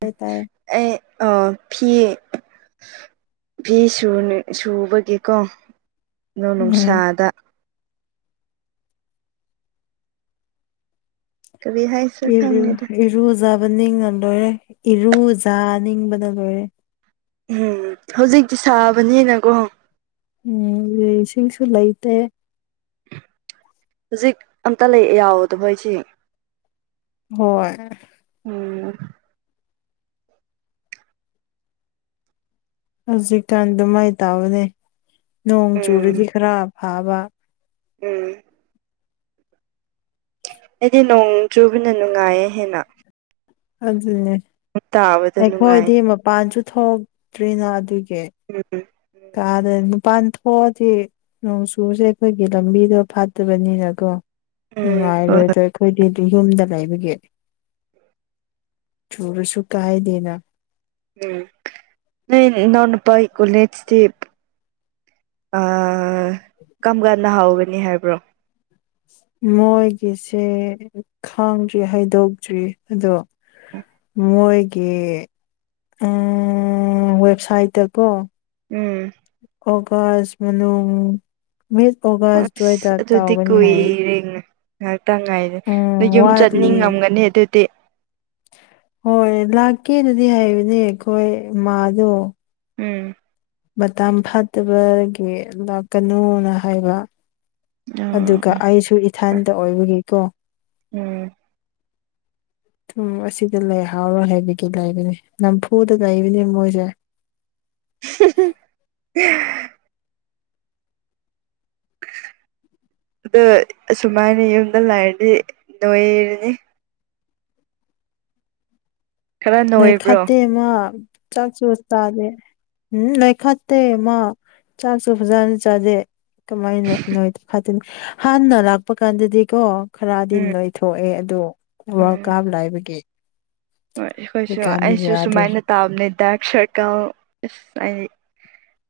ꯇꯥꯏ ꯇꯥꯏ ꯑꯦ ꯑ ꯐꯤ ꯐꯤ ꯁꯨ ꯁꯨꯕꯒꯤꯀꯣ ꯅꯣꯡ ꯎꯝ ꯅꯨꯡꯁꯥꯗ ꯀꯔꯤ ꯍꯥꯏꯁꯤꯔꯥ ꯈꯪꯗꯦꯗ ꯏ ꯏꯔꯨꯖ ꯅꯤꯡꯅ ꯂꯣꯏꯔꯦ ꯏꯔꯨꯖꯥ ꯅꯤꯡꯕꯅ ꯂꯣꯏꯔꯦ ꯎꯝ ꯍꯧꯖꯤꯛꯇꯤ ꯁꯥꯕꯅꯤꯅꯀꯣ ꯎꯝ ꯏꯁꯤꯡꯁꯨ ꯂꯥꯏꯇꯦ ꯍꯧꯖꯤꯛ ꯑꯝꯇ ꯂꯩ ꯌꯥꯎꯗ ꯃꯣꯏꯁꯤ ꯍꯣꯏ ꯍꯧꯖꯤꯛꯀꯥꯟ ꯑꯗꯨꯃꯥꯏꯅ ꯇꯥꯕꯅꯦ ꯅꯣꯡ ꯎꯝ ꯆꯨꯔꯗꯤ ꯈꯔ ꯐꯥꯕ ꯎꯝ ꯑꯩꯗꯤ ꯅꯣꯡ ꯆꯨꯕꯅ ꯅꯨꯡꯉꯥꯏꯌꯦ ꯍꯦꯟꯅ ꯑꯗꯨꯅꯦ ꯇꯥꯕꯗ ꯅꯨꯡꯉꯥꯏ ꯑꯩꯈꯣꯏꯗꯤ ꯃꯄꯥꯟꯁꯨ ꯊꯣꯛꯇ꯭ꯔꯤꯅ ꯑꯗꯨꯒꯤ ꯎꯝ ꯀꯥꯗ ꯅꯨ ꯄꯥꯟꯊꯗꯤ ꯅꯣꯡꯆꯨꯁꯦ ꯑꯩꯈꯣꯏꯒꯤ ꯂꯝꯕꯤꯗꯣ ꯐꯠꯇꯕꯅꯤꯅꯀꯣ ꯍꯣꯏ ꯍꯣꯏ ꯅꯨꯡꯉꯥꯏꯔꯣꯏꯗꯣ ꯑꯩꯈꯣꯏꯗꯤ ꯌꯨꯝꯗ ꯂꯩꯕꯒꯤ ꯆꯨꯔꯁꯨ ꯀꯥꯏꯗꯦꯅ ꯎꯝ ꯅꯣꯏ ꯅꯨꯄꯥꯏ ꯀꯣꯂꯦꯒꯇꯤ ꯑ ꯀꯔꯝ ꯀꯥꯟꯗ ꯍꯥꯎꯒꯅꯤ ꯍꯥꯏꯕ꯭ꯔꯣ ꯃꯣꯏꯒꯤꯁꯦ ꯈꯥꯡꯗ꯭ꯔꯤ ꯍꯥꯏꯗꯣꯛꯇ꯭ꯔꯤ ꯑꯗꯣ ꯃꯣꯏꯒꯤ ꯋꯦꯕꯁꯥꯏꯠꯇꯀꯣ ꯎꯝ ꯑꯣꯒꯥꯖ ꯃꯅꯨꯡ ꯃꯤꯁ ꯑꯣꯒꯥꯁ ꯖꯋꯥꯗ ꯑꯁ ꯑꯗꯨꯗꯤ ꯇꯥꯎꯒꯅꯤ ꯍꯥꯏꯔ ꯀꯨꯏꯔꯦ ꯉꯥꯏꯍꯥꯛꯇꯪ ꯉꯥꯏꯔꯦ ꯑꯗ ꯌꯨꯝ ꯋꯥꯠꯂꯤ ꯆꯠꯅꯤꯡꯉꯝꯒꯅꯤ ꯑꯗꯨꯗꯤ ꯍꯣꯏ ꯂꯥꯛꯀꯦꯅꯗꯤ ꯍꯥꯏꯕꯅꯦ ꯑꯩꯈꯣꯏ ꯃꯥꯗꯣ ꯎꯝ ꯃꯇꯝꯥꯡ ꯐꯥꯠꯇꯕꯒꯤ ꯂꯥꯛꯀꯅꯨꯅ ꯍꯥꯏꯕ ꯑꯣ ꯑꯗꯨꯒ ꯑꯩꯁꯨ ꯑꯣ ꯏꯊꯟꯇ ꯑꯣꯏꯕꯒꯤꯀꯣ ꯎꯝ ꯎꯝ ꯑꯁꯤꯗ ꯂꯩꯍꯥꯎꯔꯣꯏ ꯍꯥꯏꯕꯒꯤ ꯂꯩꯕꯅꯤ ꯅꯝꯐꯨꯗ ꯂꯩꯕꯅꯤ ꯃꯣꯏꯁꯦ [inaudible] [inaudible] ꯑꯗ ꯁꯨꯃꯥꯏꯅ ꯌꯨꯝꯗ ꯂꯥꯏꯔꯗꯤ ꯅꯣꯏꯔꯤꯅꯤ ꯈꯔ ꯅꯣꯏ ꯅꯣꯏꯕ꯭ꯔꯣ ꯈꯠꯇꯦꯃ ꯆꯥꯛ ꯆꯨ ꯆꯥꯗꯦ ꯎꯝ ꯂꯣꯏꯈꯠꯇꯦ ꯃꯥ ꯆꯥꯛꯁꯨ ꯐꯖꯅ ꯆꯥꯖꯦ ꯀꯃꯥꯏꯅꯣ ꯍꯥꯏ ꯍꯥꯟꯅ ꯂꯥꯛꯄ ꯀꯥꯟꯗꯗꯤꯀꯣ ꯈꯔꯗꯤꯟ ꯎꯝ ꯂꯣꯏꯊꯣꯛꯑꯦ ꯑꯗꯨ ꯋꯥꯔꯜ ꯎꯝ ꯀꯥꯞ ꯂꯥꯏꯕꯒꯤ ꯍꯣꯏ ꯑꯩꯈꯣꯏꯁꯨ ꯍꯧꯖꯤꯛꯀꯥꯟꯗꯤ ꯑꯩꯁꯨ ꯌꯥꯗ꯭ꯔꯦ ꯁꯨꯃꯥꯏꯅ ꯇꯥꯕꯅꯦ ꯗꯔꯛ ꯁꯥꯔꯀꯜ ꯍꯥꯏ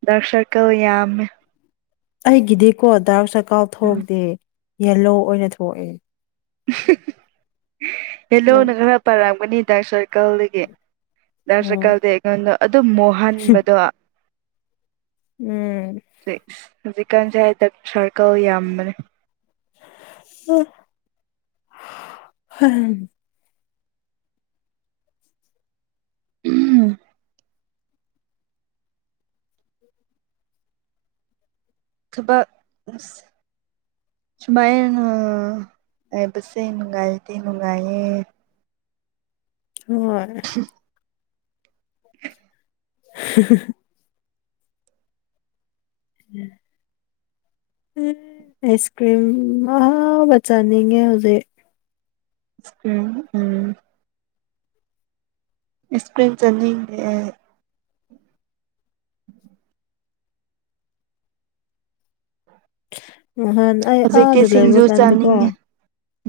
ꯗꯔꯛ ꯁꯥꯔꯀꯜ ꯌꯥꯝꯃꯦ ꯑꯩꯒꯤꯗꯤꯀꯣ ꯗꯥꯥꯛꯛ ꯆꯀꯥꯎ ꯎꯝ ꯊꯣꯛꯗꯦ ꯌꯦꯂꯣ ꯑꯣꯏꯅ ꯊꯣꯛꯑꯦ ꯍꯜꯂꯣ ꯌꯥꯝ ꯅꯪ ꯈꯔ ꯄꯔꯝꯒꯅꯤ ꯗꯥꯛꯁꯔ ꯎꯝ ꯀꯜꯗꯒꯤꯀꯜꯗꯤ ꯑꯩꯉꯣꯟꯗꯣ ꯑꯗꯨ ꯃꯨꯍꯟꯕꯗꯣ ꯎꯝ ꯁꯤꯁ ꯍꯧꯖꯤꯛꯀꯥꯟꯁꯦ ꯍꯗꯛ ꯁꯥꯔꯀꯧ ꯌꯥꯝꯕꯅꯦ ꯑ ꯍ ꯎ ꯊꯕꯁ ꯁꯨꯃꯥꯏꯅꯁꯦ ꯅꯨꯡꯒꯥꯏꯇ ꯅꯨꯡꯉꯥꯏ ꯍꯣꯏ [inaudible] ꯎꯝ ꯑꯁ ꯀ꯭ꯔꯤꯝ ꯑꯕꯆꯅꯤꯡꯒꯦ ꯍꯧꯖꯤꯦ ꯎ ꯎꯝ ꯏꯁꯄ꯭ꯔꯤꯟ ꯆꯅꯤ ꯅꯍꯥꯟ ꯑꯩ ꯍꯧꯖꯤꯛꯇꯤ ꯑꯥꯗ ꯂꯩꯕ ꯁꯤꯡꯖꯨ ꯀꯥꯟꯗꯀꯣ ꯆꯥꯅꯤꯡꯉꯦ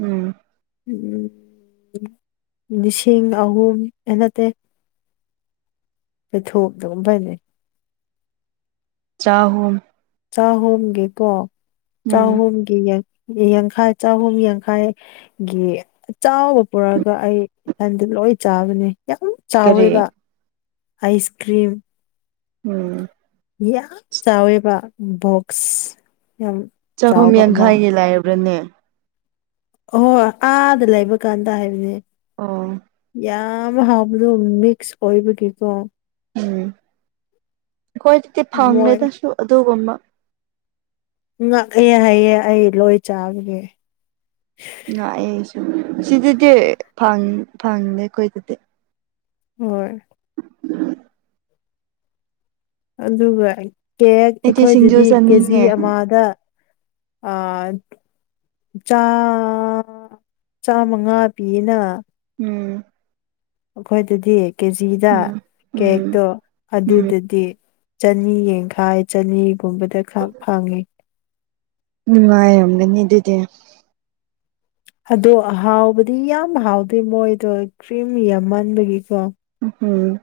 ꯎꯝ ꯎꯝ ꯂꯤꯁꯤꯡ ꯑꯍꯨꯝ ꯑꯩ ꯅꯠꯇꯦ ꯄꯩ ꯊꯣꯗꯒꯨꯝ ꯐꯅꯦ ꯆꯥꯍꯨꯝ ꯆꯥꯍꯣꯡꯒꯦ ꯀꯣ ꯎꯝ ꯆꯥꯍꯣꯝꯒꯦ ꯌꯦ ꯌꯥꯡꯈꯥꯏ ꯆꯍꯨꯝ ꯌꯥꯡꯈꯥꯏ ꯒꯤ ꯆꯥꯎꯕ ꯄꯨꯔꯛꯑꯒ ꯑꯩ ꯍꯟꯖꯤꯜꯂꯛ ꯍꯣꯏ ꯆꯥꯕꯅꯦ ꯌꯥꯝ ꯀꯔꯤ ꯆꯥꯎꯋꯦꯕ ꯑꯥꯏꯁ ꯀ꯭ꯔꯤꯝ ꯎꯝ ꯌꯥꯝ ꯆꯥꯎꯋꯦꯕ ꯕꯣꯛꯁ ꯌꯥꯝ ꯆꯍꯨꯝ ꯆꯥꯎꯕ ꯑꯃ ꯌꯥꯡꯈꯩꯒꯤ ꯂꯩꯕ꯭ꯔꯅꯦ ꯍꯣꯏ ꯑꯥꯗ ꯂꯩꯕ ꯀꯥꯟꯗ ꯍꯥꯏꯕꯅꯦ ꯑꯣ ꯌꯥꯝ ꯍꯥꯕꯗꯨ ꯃꯛꯁ ꯑꯣꯏꯕ ꯀꯗꯨ ꯎꯝ ꯑꯩꯈꯣꯏ ꯑꯗꯨꯗꯤ ꯃꯣꯏ ꯐꯪꯉꯦꯗꯁꯨ ꯑꯗꯨꯒꯨꯝꯕ ꯉꯛꯑꯦ ꯍꯥꯏꯑꯦ ꯑꯩ ꯂꯣꯏ ꯆꯥꯕꯒꯦ ꯂꯥꯛꯑ ꯑꯩꯁꯨ ꯁꯤꯗꯗꯤ ꯐꯪꯗꯦ ꯑꯩꯈꯣꯏꯗꯗꯤ ꯍꯣꯏ ꯑꯗꯨꯒ ꯀꯦꯛ ꯑꯩꯗꯤ ꯁꯤꯡꯖꯨ ꯑꯩꯈꯣꯏꯗꯗꯤ ꯀꯦꯖꯤ ꯆꯥꯅꯤꯡꯉꯦ ꯑꯃꯗ ꯥ ꯆꯥꯃꯉꯥ ꯄꯤꯌꯦꯅ ꯎꯝ ꯑꯩꯈꯣꯏꯗꯗꯤ ꯀꯦꯖꯤꯗ ꯎꯝ ꯎꯝ ꯀꯦꯛꯇꯣ ꯎꯝ ꯑꯗꯨꯗꯗꯤ ꯆꯅꯤ ꯌꯦꯟꯈꯥꯏ ꯆꯅꯤꯒꯨꯝꯕꯗ ꯈꯥꯛ ꯐꯪꯉꯤ ꯅꯨꯡꯉꯥꯏꯔꯝꯒꯅꯤ ꯑꯗꯨꯗꯤ ꯑꯗꯣ ꯍꯥꯎꯕꯗꯤ ꯌꯥꯝ ꯍꯥꯎꯗꯦ ꯃꯣꯏꯗꯣ ꯀ꯭ꯔꯤꯝ ꯌꯥꯝꯃꯟꯕꯒꯤꯀꯣ ꯎꯝ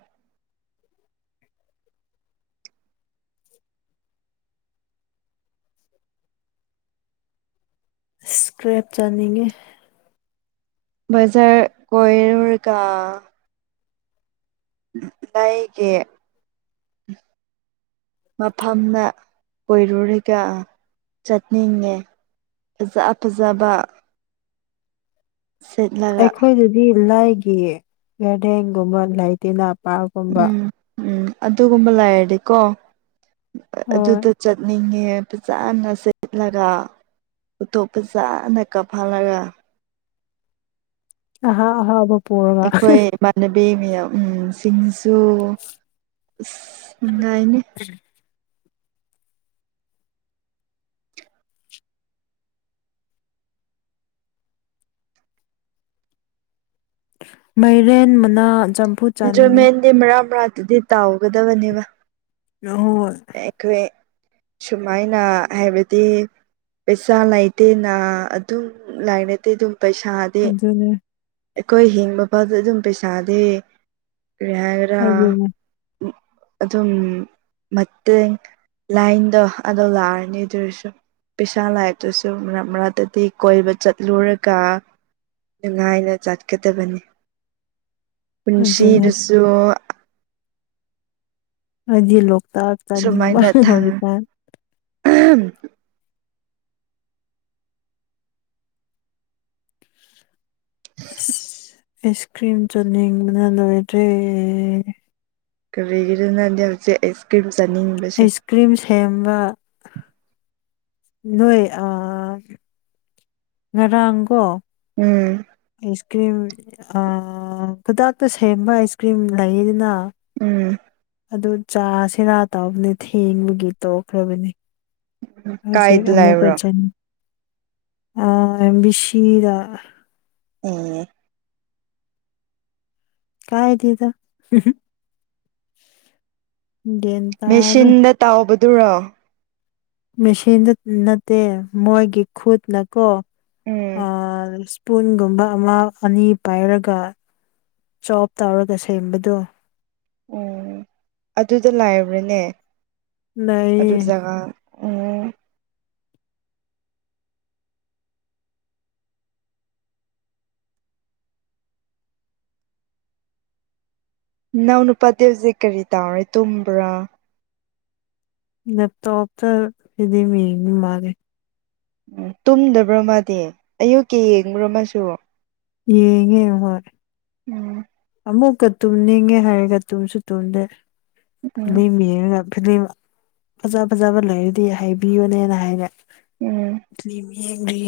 ꯁꯀ꯭ꯔꯦꯞ ꯆꯅꯤꯡꯒꯦ ꯕꯖꯔ ꯀꯣꯏꯔꯒ ꯂꯩꯒꯤ ꯃꯐꯝꯗ ꯑꯣꯏꯔꯨꯔꯒ ꯆꯠꯅꯤꯡꯉꯦ ꯐꯖ ꯐꯖꯕ ꯁꯦꯠꯂꯒ ꯑꯩꯈꯣꯏꯗꯗꯤ ꯂꯥꯏꯒꯤ ꯒꯥꯔꯗꯦꯟꯒꯨꯝꯕ ꯂꯥꯏ ꯇꯤꯟꯅꯥ ꯄꯥꯒꯨꯝꯕ ꯎꯝ ꯎꯝ ꯑꯗꯨꯒꯨꯝꯕ ꯂꯩꯔꯗꯤꯀꯣ ꯍꯣꯏ ꯑꯗꯨꯗ ꯆꯠꯅꯤꯡꯉꯦ ꯐꯖꯅ ꯁꯦꯠꯂꯒ ꯎꯣꯊꯣꯞ ꯐꯖꯅ ꯀꯥꯞꯍꯜꯂꯒ ꯍ ꯍꯥꯎꯕ ꯑꯩꯈꯣꯏ ꯏꯃꯥꯟꯅꯕꯤ ꯃꯌꯥꯝ ꯎꯁꯤꯡ ꯑꯣꯉꯥꯏꯅꯦ ꯃꯩꯔꯦꯟ ꯃꯅꯥ ꯆꯝꯐꯨꯠ ꯆꯥꯅꯤꯡꯉꯤ ꯑꯦꯟꯖꯣꯏꯃꯦꯟꯗꯤ ꯃꯔꯥ ꯃꯔꯥꯇꯗꯤ ꯇꯥꯎꯒꯗꯕꯅꯦꯕ ꯍꯣꯏ ꯑꯩꯈꯣꯏ ꯁꯨꯃꯥꯏꯅ ꯍꯥꯏꯕꯗꯤ ꯄꯩꯁꯥ ꯂꯩꯥꯏꯇꯦꯅ ꯑꯗꯨꯝ ꯂꯥꯏꯅꯗꯦ ꯑꯗꯨꯝ ꯄꯩꯁꯥꯗꯤ ꯑꯗꯨꯅꯦ ꯑꯩꯈꯣꯏ ꯍꯤꯡꯕ ꯐꯗ ꯑꯗꯨꯝ ꯄꯩꯁꯥꯗꯤꯦ ꯀꯔꯤ ꯍꯥꯏꯒ꯭ꯔꯥ ꯑꯗꯨꯅꯦ ꯎ ꯑꯗꯨꯝ ꯃ ꯂꯥꯏꯟꯗꯣ ꯑꯗꯨꯗꯣ ꯂꯥꯛꯑꯅꯤ ꯑꯗꯨꯔꯁꯨ ꯄꯩꯁꯥ ꯂꯥꯏꯔꯤꯛꯇꯨꯁꯨ ꯃꯔꯛ ꯃꯔꯛꯇꯗꯤ ꯀꯣꯏꯕ ꯆꯠꯂꯨꯔꯒ ꯅꯨꯡꯉꯥꯏꯅ ꯆꯠꯀꯗꯕꯅꯤ ꯑꯗꯨꯅꯦ ꯄꯨꯟꯁꯤꯗꯁꯨ ꯍꯥꯏꯗꯤ ꯂꯣꯛꯇꯥꯛ ꯇꯥꯅꯤꯡꯕ ꯁꯨꯃꯥꯏꯅ ꯊꯥꯡ ꯍꯧꯖꯤꯀꯥꯟ ꯑꯁ ꯑꯥꯏꯁ ꯀ꯭ꯔꯤꯝ ꯆꯅꯤꯡꯕꯅ ꯂꯋꯔꯦ ꯀꯔꯤꯒꯤꯔꯅꯌꯥꯦꯁ ꯀ꯭꯭ꯔꯔꯤꯝ ꯑꯩꯁ ꯀ꯭ꯔꯤꯝ ꯁꯦꯝꯕ ꯅꯣꯏꯣꯏ ꯑ ꯉꯔꯥꯡꯒꯣ ꯎꯝ ꯑꯥꯏꯁ ꯀ꯭ꯔꯤꯝ ꯈꯨꯗꯥꯛꯇ ꯁꯦꯝꯕ ꯑꯥꯏꯁ ꯀ꯭ꯔꯤꯝ ꯂꯩꯗꯅ ꯎꯝ ꯑꯗꯨ ꯆꯥꯁꯤꯔꯥ ꯇꯥꯎꯕꯅꯦ ꯊꯦꯡꯕꯒꯤ ꯇꯣꯛꯈ꯭ꯔꯕꯅꯤ ꯍꯧꯖꯤ ꯀꯥꯏꯗ ꯂꯩꯕ꯭ꯔꯣ ꯑꯃꯨꯛꯀꯖꯅꯤ ꯑ ꯁꯤꯤꯗꯥ ꯎꯝ ꯀꯥꯏ ꯇꯗ ꯃꯦꯆꯤꯟꯗ ꯇꯥꯎꯕꯗꯨꯔꯣ ꯃꯦꯆꯤꯟꯗ ꯅꯠꯇꯦ ꯃꯣꯏꯒꯤ ꯈꯨꯠꯅꯀꯣ ꯎꯝ ꯄꯨꯨꯟꯒꯨꯝꯕ ꯑꯃ ꯑꯅꯤ ꯄꯥꯏꯔꯒ ꯆꯣꯞ ꯇꯧꯔꯒ ꯁꯦꯝꯕꯗꯣ ꯑꯣ ꯑꯗꯨꯗ ꯂꯥꯏꯔꯕ꯭ꯔꯥꯅꯦ ꯅꯩ ꯎ ꯅꯎ ꯅꯨꯄꯥꯗꯦ ꯍꯧꯁꯦ ꯀꯔꯤ ꯇꯥꯔꯦ ꯇꯨꯝꯕ꯭ꯔꯥ ꯂꯦꯞꯇꯣꯞꯇ ꯐꯗꯤꯃꯤ ꯃꯥꯔꯦ ꯎꯝ ꯇꯨꯝꯗꯕ꯭ꯔ ꯃꯥꯗꯤ ꯑꯌꯨꯛꯀꯤ ꯌꯦꯡꯕ꯭ꯔꯣ ꯃꯁꯨ ꯌꯦꯡꯉꯦ ꯍꯣꯏ ꯎꯝ ꯑꯃꯨꯛꯀ ꯇꯨꯝꯅꯤꯡꯉꯦ ꯍꯥꯏꯔꯒ ꯇꯨꯝꯁꯨ ꯎꯝ ꯇꯨꯝꯗꯦꯂꯤ ꯌꯦꯔꯒ ꯐꯤꯝ ꯐꯖ ꯐꯖꯕ ꯂꯩꯔꯗꯤ ꯍꯥꯏꯕꯤꯌꯣꯅꯦꯅ ꯍꯥꯏꯔꯦ ꯐꯤ ꯌꯦꯡꯔꯤ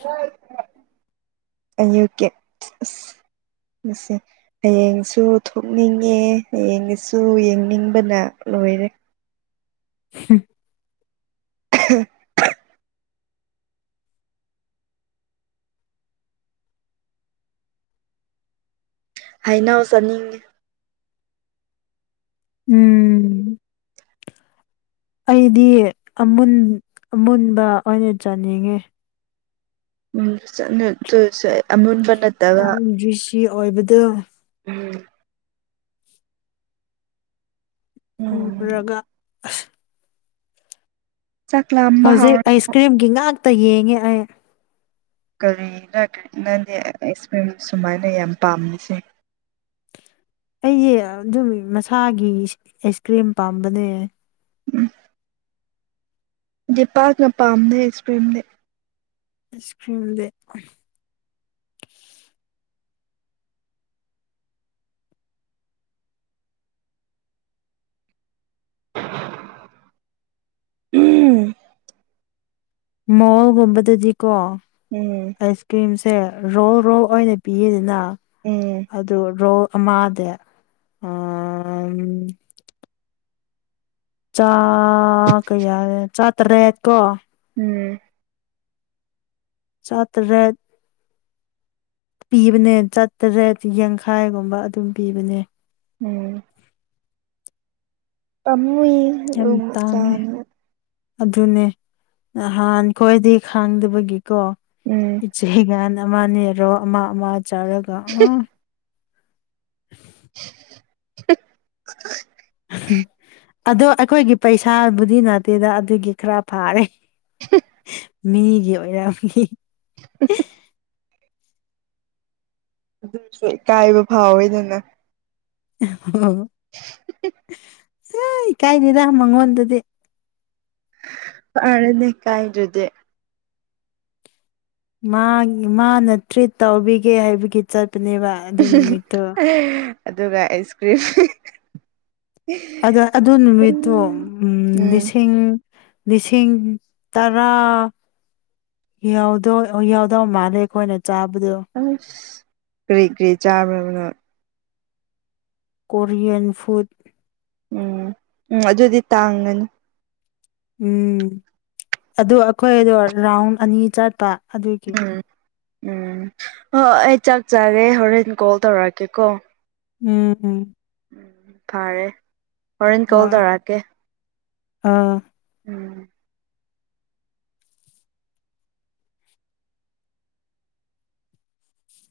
ꯍ ꯑ ꯌꯨ ꯀꯦ ꯃꯁꯦ ꯍꯌꯦꯡꯁꯨ ꯊꯣꯛꯅꯤꯡꯉꯦ ꯍꯌꯦꯡꯁꯨ ꯌꯦꯡꯅꯤꯡꯕꯅ ꯂꯣꯏꯔꯦ ꯍ [unintelligible] ꯍꯥꯏꯩꯅꯧ ꯆꯥꯅꯤꯡꯉꯤ ꯎꯝ ꯑꯩꯗꯤ ꯑꯃꯨꯟꯕ ꯑꯣꯏꯅ ꯆꯥꯅꯤꯡꯉꯤ ꯎꯝ ꯑꯃꯟꯕ ꯌꯥꯝꯗ꯭ꯔꯤꯁꯤ ꯑꯣꯏꯕꯗꯨ ꯎꯝ ꯎꯝ ꯎꯨꯝꯔꯒ ꯆꯥꯛ ꯂꯥꯝꯕ ꯍꯧꯖꯤꯛ ꯍꯧꯔ ꯑꯥꯏꯁ ꯀ꯭ꯔꯤꯝꯒꯤ ꯉꯥꯛꯇ ꯌꯦꯡꯉꯦ ꯑꯩ ꯀꯔꯤꯅ ꯀ꯭ꯔꯤꯅꯗꯤ ꯑꯦꯛꯁꯄꯤꯔꯤꯟꯁ ꯁꯨꯃꯥꯏꯅ ꯌꯥꯝ ꯄꯥꯝꯃꯤꯁꯦ ꯑꯩꯁꯦ ꯑꯗꯨꯝ ꯃꯁꯥꯒꯤ ꯑꯥꯏꯁ ꯀ꯭ꯔꯤꯝ ꯄꯥꯝꯕꯅꯦ ꯎꯝ ꯗꯤꯄꯥꯛꯅ ꯄꯥꯝꯗꯩ ꯏꯁꯀ꯭ꯔꯤꯝꯗꯤ ꯑꯁ ꯀ꯭ꯔꯤꯝꯗ ꯎꯝ ꯃꯣ ꯀꯕꯇꯖꯤ ꯎꯝ ꯀꯣꯁ ꯀ꯭꯭ꯔꯔꯤꯝꯁ ꯁꯦ ꯔꯣ ꯔꯣ ꯑꯣꯏꯅ ꯄꯤꯌꯦꯗꯅ ꯎꯝ ꯑꯗꯨ ꯔꯣ ꯑ ꯃꯥꯗꯦ ꯑꯝ ꯆꯥ ꯀ ꯌꯥꯔꯦ ꯆꯥꯠꯇꯔꯦ ꯀꯣ ꯎꯝ ꯆꯠꯔꯦꯠ ꯄꯤꯕꯅꯦ ꯆꯥꯇꯔꯦꯠ ꯌꯥꯡꯈꯥꯏꯒꯨꯝꯕ ꯑꯗꯨꯝ ꯄꯤꯕꯅꯦ ꯎꯝ ꯄꯃꯨ ꯌꯥꯝ ꯃ ꯇꯥꯡꯉꯦ ꯆꯥꯅꯤ ꯑꯗꯨꯅꯦ ꯅꯍꯥꯟ ꯈ꯭ꯋꯥꯏꯗꯤ ꯈꯥꯡꯗꯕꯒꯤ ꯀꯣ ꯎꯝ ꯏꯆꯦꯒꯥꯟ ꯑꯃꯅꯦꯔꯣ ꯑꯃ ꯑꯃ ꯆꯥꯔꯒ ꯑ [unintelligible] ꯑꯗꯣ ꯑꯩꯈꯣꯏꯒꯤ ꯄꯩꯁꯥꯕꯨꯗꯤ ꯅꯠꯇꯦꯗ ꯑꯗꯨꯒꯤ ꯈꯔ ꯐꯥꯔꯦ ꯃꯤꯒꯤ ꯑꯣꯏꯔꯒꯤ [unintelligible] ꯑꯗꯨꯁꯨ ꯏꯀꯥꯏꯕ ꯐꯥꯎꯋꯦꯗꯅ ꯑꯣ ꯁ ꯏ ꯀꯥꯏꯗꯔ ꯃꯪꯋꯥꯟꯗꯗꯤꯦ ꯑꯔꯅꯅꯤ ꯀꯥꯏꯔꯗꯦ ꯃꯥꯅ ꯇ꯭ꯔꯤꯠ ꯇꯧꯕꯤꯒꯦ ꯍꯥꯏꯕꯒꯤ ꯆꯠ ꯑꯗꯨꯅꯦꯕ ꯑꯗꯨ ꯅꯨꯃꯤꯠꯇꯣ ꯑꯗꯨꯒ ꯑꯩꯁ ꯀ꯭ꯔꯤꯝ ꯑꯗ ꯑꯗꯨ ꯅꯨꯃꯤꯠꯇꯣ ꯎꯝ ꯂꯤꯁꯤꯡ ꯂꯤꯁꯤꯡ ꯇꯔꯥ ꯌꯥꯎꯗꯣ ꯌꯥꯎꯗꯣ ꯃꯥꯅꯦꯦ ꯀꯣꯋꯥꯅ ꯑꯁ ꯀꯔꯤ ꯀꯔꯤ ꯆꯥꯕꯅ ꯀꯣꯔꯤꯌꯟ ꯐꯨꯗ ꯎꯝ ꯎꯝ ꯑꯗꯨꯗꯤ ꯇꯥꯡꯒꯅꯤ ꯎꯝ ꯑꯗꯨ ꯑꯩꯈꯣꯏꯗꯣ ꯔꯥꯎꯟ ꯑꯅꯤ ꯆꯠꯄ ꯑꯗꯨꯒꯤ ꯎꯝ ꯎꯝ ꯍ ꯍ ꯆꯒꯦ ꯍꯣꯔꯦꯟ ꯀꯣꯜ ꯇꯧꯔꯛꯑꯀꯦ ꯀꯣ ꯎꯝ ꯎꯝ ꯎ ꯐꯔꯦ ꯍꯣꯔꯦꯟ ꯍꯣꯏ ꯀꯣꯜ ꯇꯧꯔꯀꯦ ꯑꯥ